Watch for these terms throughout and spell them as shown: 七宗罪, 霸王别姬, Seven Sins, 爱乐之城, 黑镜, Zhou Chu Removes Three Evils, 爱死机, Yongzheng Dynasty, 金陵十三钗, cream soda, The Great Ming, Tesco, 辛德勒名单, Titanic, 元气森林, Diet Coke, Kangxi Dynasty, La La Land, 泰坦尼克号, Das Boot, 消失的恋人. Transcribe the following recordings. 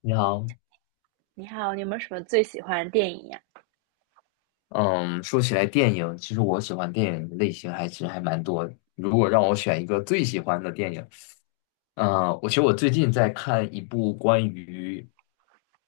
你好。你好，你有没有什么最喜欢的电影呀？嗯，说起来电影，其实我喜欢电影的类型还蛮多的。如果让我选一个最喜欢的电影，我其实最近在看一部关于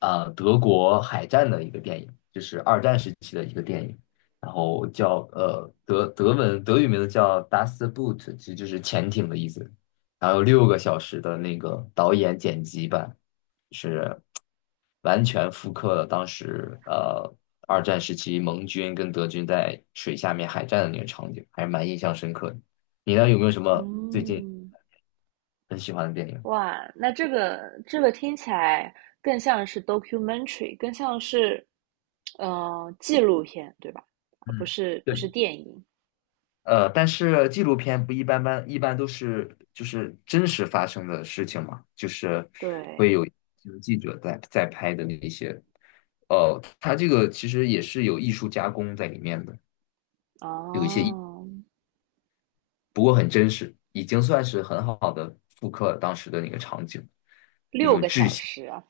德国海战的一个电影，就是二战时期的一个电影，然后叫德语名字叫《d u s t Boot》，其实就是潜艇的意思。然后有六个小时的那个导演剪辑版。是。完全复刻了当时二战时期盟军跟德军在水下面海战的那个场景，还是蛮印象深刻的。你呢，有没有什么最近嗯，很喜欢的电影？哇，那这个听起来更像是 documentary，更像是纪录片，对吧？而不嗯，是不是对，电影。但是纪录片不一般般，一般都是就是真实发生的事情嘛，就是会对，有记者在拍的那一些，哦，它这个其实也是有艺术加工在里面的，哦，不过很真实，已经算是很好的复刻了当时的那个场景。6个小时啊。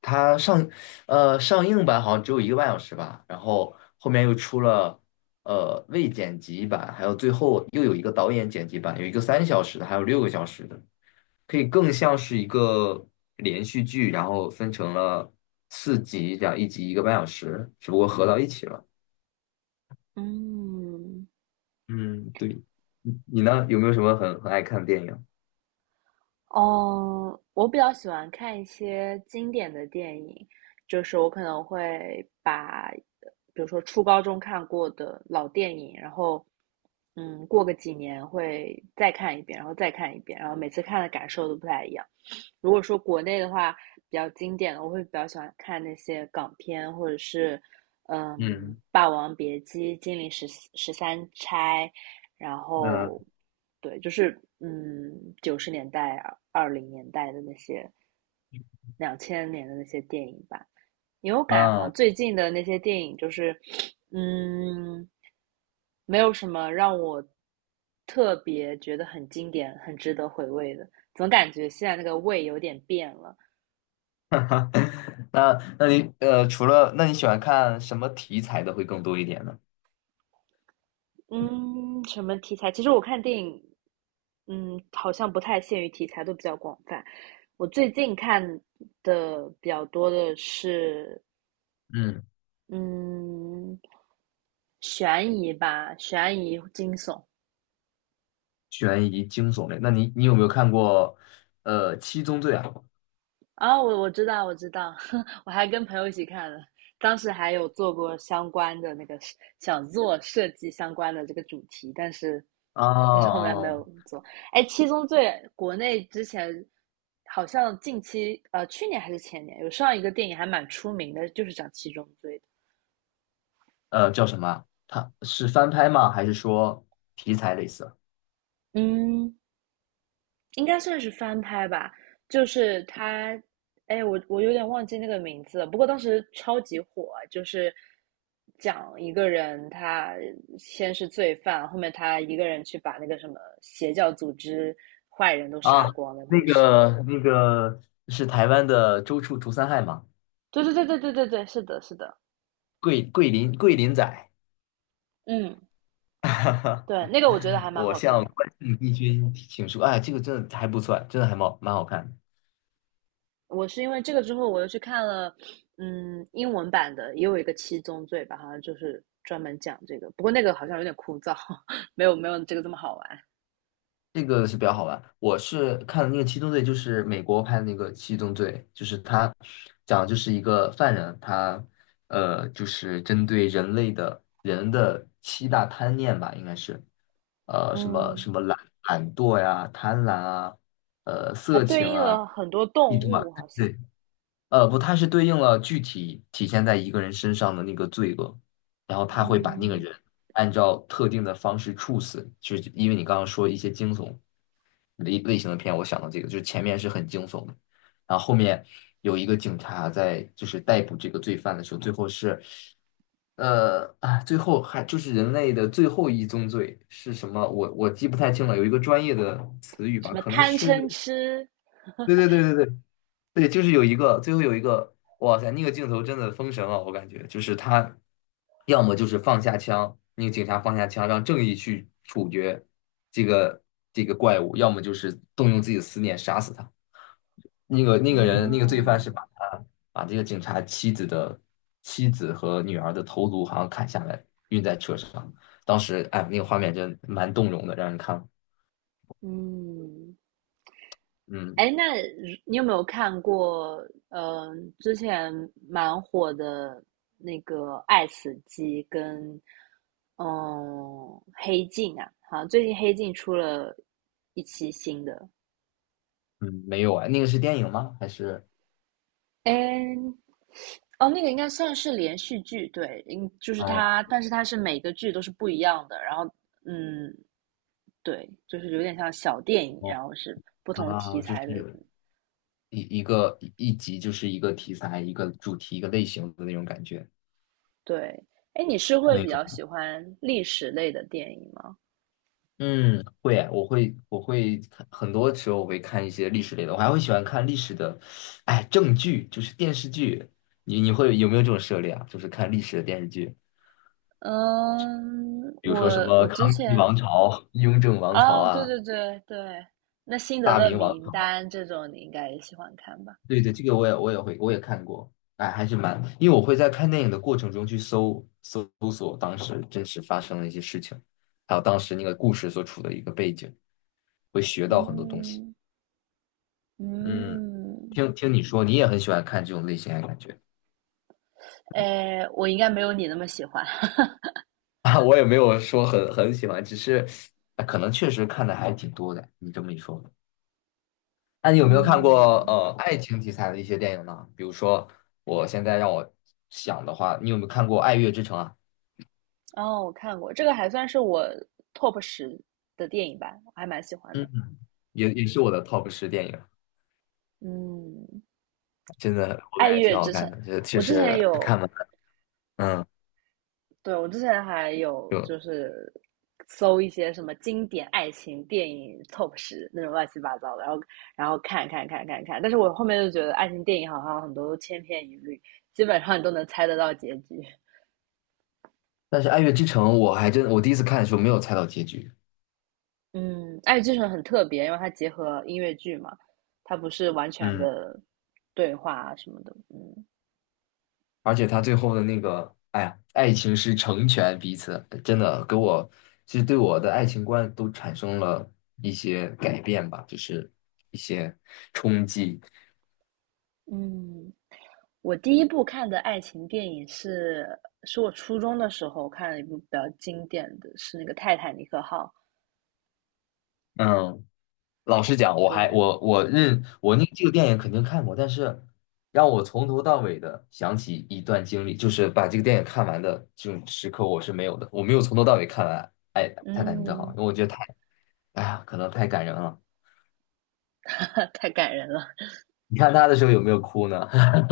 它上映版好像只有一个半小时吧，然后后面又出了未剪辑版，还有最后又有一个导演剪辑版，有一个3小时的，还有六个小时的，可以更像是一个连续剧，然后分成了4集，这样一集一个半小时，只不过合到一起了。嗯，嗯，对，你呢？有没有什么很爱看的电影？哦，我比较喜欢看一些经典的电影，就是我可能会把，比如说初高中看过的老电影，然后，过个几年会再看一遍，然后再看一遍，然后每次看的感受都不太一样。如果说国内的话，比较经典的，我会比较喜欢看那些港片，或者是，嗯，嗯《霸王别姬》《金陵十三钗》，然嗯后，对，就是90年代、20年代的那些、2000年的那些电影吧。因为我感觉好像啊，最近的那些电影，就是嗯，没有什么让我特别觉得很经典、很值得回味的。总感觉现在那个味有点变了。哈哈，那你喜欢看什么题材的会更多一点呢？嗯，什么题材？其实我看电影，好像不太限于题材，都比较广泛。我最近看的比较多的是，嗯，嗯，悬疑吧，悬疑惊悚。悬疑惊悚类。那你有没有看过《七宗罪》啊？啊，我知道，我知道，我还跟朋友一起看了，当时还有做过相关的那个想做设计相关的这个主题，但是后面没哦，有做。哎，《七宗罪》国内之前好像近期去年还是前年有上一个电影还蛮出名的，就是讲七宗罪的。叫什么啊？它是翻拍吗？还是说题材类似嗯，应该算是翻拍吧，就是他，哎，我有点忘记那个名字了，不过当时超级火，就是讲一个人他先是罪犯，后面他一个人去把那个什么邪教组织坏人都啊？杀光的那故事。个那个是台湾的周处除三害吗？对对对对对对对，是的，是的，桂林仔，嗯，哈哈。对，那个我觉得还蛮我好看的。帝君请说，哎，这个真的还不错，真的还蛮好看的。我是因为这个之后，我又去看了，英文版的，也有一个七宗罪吧，好像就是专门讲这个，不过那个好像有点枯燥，没有没有这个这么好玩。这个是比较好玩。我是看了那个《七宗罪》，就是美国拍的那个《七宗罪》，就是他讲的就是一个犯人，他就是针对人类的人的七大贪念吧，应该是什么嗯，什么懒惰呀、贪婪啊、还色对情应啊、了很多动嫉妒物，啊，好像对不，它是对应了具体体现在一个人身上的那个罪恶，然后他会把那个嗯人按照特定的方式处死，就是因为你刚刚说一些惊悚类型的片，我想到这个，就是前面是很惊悚的，然后后面有一个警察在就是逮捕这个罪犯的时候，最后是，最后还就是人类的最后一宗罪是什么？我记不太清了，有一个专业的词语什吧，么可能贪是。嗔痴，对对对对对对，就是有一个，最后有一个，哇塞，那个镜头真的封神了，我感觉就是他，要么就是放下枪，那个警察放下枪，让正义去处决这个这个怪物，要么就是动用自己的思念杀死他。那个人，那个罪犯是嗯把他把这个警察妻子和女儿的头颅好像砍下来，运在车上。当时，哎，那个画面真蛮动容的，让人看了。嗯，嗯哎，那你有没有看过？之前蛮火的那个《爱死机》跟嗯《黑镜》啊，好像最近《黑镜》出了一期新的。嗯，没有啊，那个是电影吗？还是？哎，哦，那个应该算是连续剧，对，应就是哦。它，但是它是每个剧都是不一样的。然后，嗯，对，就是有点像小电影，然后是不同题啊，就材的。是一个一集就是一个题材、一个主题、一个类型的那种感觉。对，哎，你是会没比较有，喜欢历史类的电影吗？嗯，会啊，我会，我会看很多时候我会看一些历史类的，我还会喜欢看历史的，哎，正剧，就是电视剧。你会有没有这种涉猎啊？就是看历史的电视剧，嗯，比如说什我么我之《康熙前王朝》《雍正王朝》啊，对啊，对对对，那辛德《大勒明王名朝》单这种你应该也喜欢看吧？对对，这个我也看过，哎，还是蛮，因为我会在看电影的过程中去搜索当时真实发生的一些事情，还有当时那个故事所处的一个背景，会学到很多东西。嗯嗯，嗯，听听你说，你也很喜欢看这种类型的感觉。 哎，我应该没有你那么喜欢。啊，我也没有说很喜欢，只是啊可能确实看的还挺多的。你这么一说，那你有没有看过嗯，爱情题材的一些电影呢？比如说，我现在让我想的话，你有没有看过《爱乐之城》啊？哦，我看过，这个还算是我 top 十的电影吧，我还蛮喜欢的。嗯。也是我的 top 10电影，嗯，真的我《爱感觉挺乐好之城》，看的，这确我之实前有看完了，嗯，对，我之前还有就就是搜一些什么经典爱情电影 Top 十那种乱七八糟的，然后看看看看看，但是我后面就觉得爱情电影好像很多都千篇一律，基本上你都能猜得到结局。但是《爱乐之城》我还真我第一次看的时候没有猜到结局，嗯，《爱与制很特别，因为它结合音乐剧嘛，它不是完全嗯，的对话啊什么的。嗯而且他最后的那个，哎呀，爱情是成全彼此，真的给我其实对我的爱情观都产生了一些改变吧，就是一些冲击，嗯，我第一部看的爱情电影是我初中的时候看了一部比较经典的是那个《泰坦尼克号》。嗯，老实讲，我还对，我我认我那这个电影肯定看过，但是让我从头到尾的想起一段经历，就是把这个电影看完的这种时刻，我是没有的，我没有从头到尾看完《哎泰坦尼克号》，嗯，因为我觉得太，哎呀，可能太感人了。太感人了。你看他的时候有没有哭呢？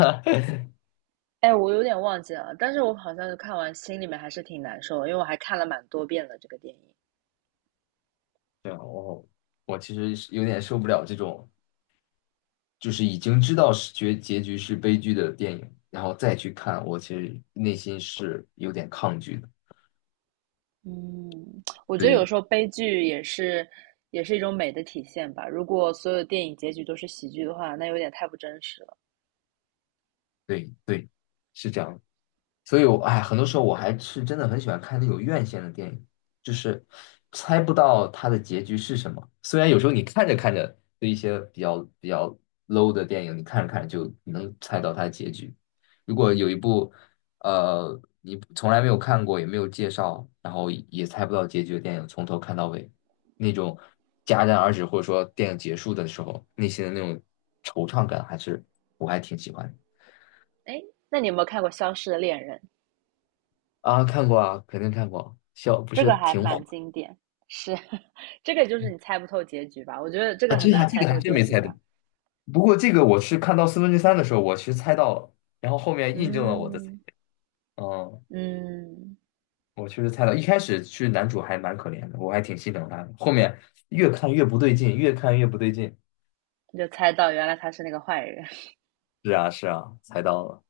哎，我有点忘记了，但是我好像是看完心里面还是挺难受的，因为我还看了蛮多遍了这个电影。对啊，我其实是有点受不了这种，就是已经知道是结局是悲剧的电影，然后再去看，我其实内心是有点抗拒的。嗯，我觉得有对时候悲剧也是一种美的体现吧。如果所有电影结局都是喜剧的话，那有点太不真实了。对对，是这样。所以我，哎，很多时候我还是真的很喜欢看那种院线的电影，就是猜不到它的结局是什么。虽然有时候你看着看着，对一些比较 low 的电影，你看着看着就能猜到它的结局。如果有一部你从来没有看过，也没有介绍，然后也猜不到结局的电影，从头看到尾，那种戛然而止或者说电影结束的时候，内心的那种惆怅感，还是我还挺喜欢的。哎，那你有没有看过《消失的恋人》？啊，看过啊，肯定看过，笑不这是个还挺蛮火经典，是，这个就是你猜不透结局吧？我觉得这啊？个很这还难这猜个透还真结没局猜对，吧。不过这个我是看到《四分之三》的时候，我其实猜到了，然后后面印证了我的猜，嗯嗯，嗯，我确实猜到，一开始是男主还蛮可怜的，我还挺心疼他的，后面越看越不对劲，越看越不对劲，你就猜到原来他是那个坏人。是啊是啊，猜到了，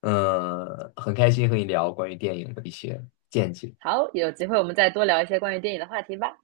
嗯，很开心和你聊关于电影的一些见解。好，有机会我们再多聊一些关于电影的话题吧。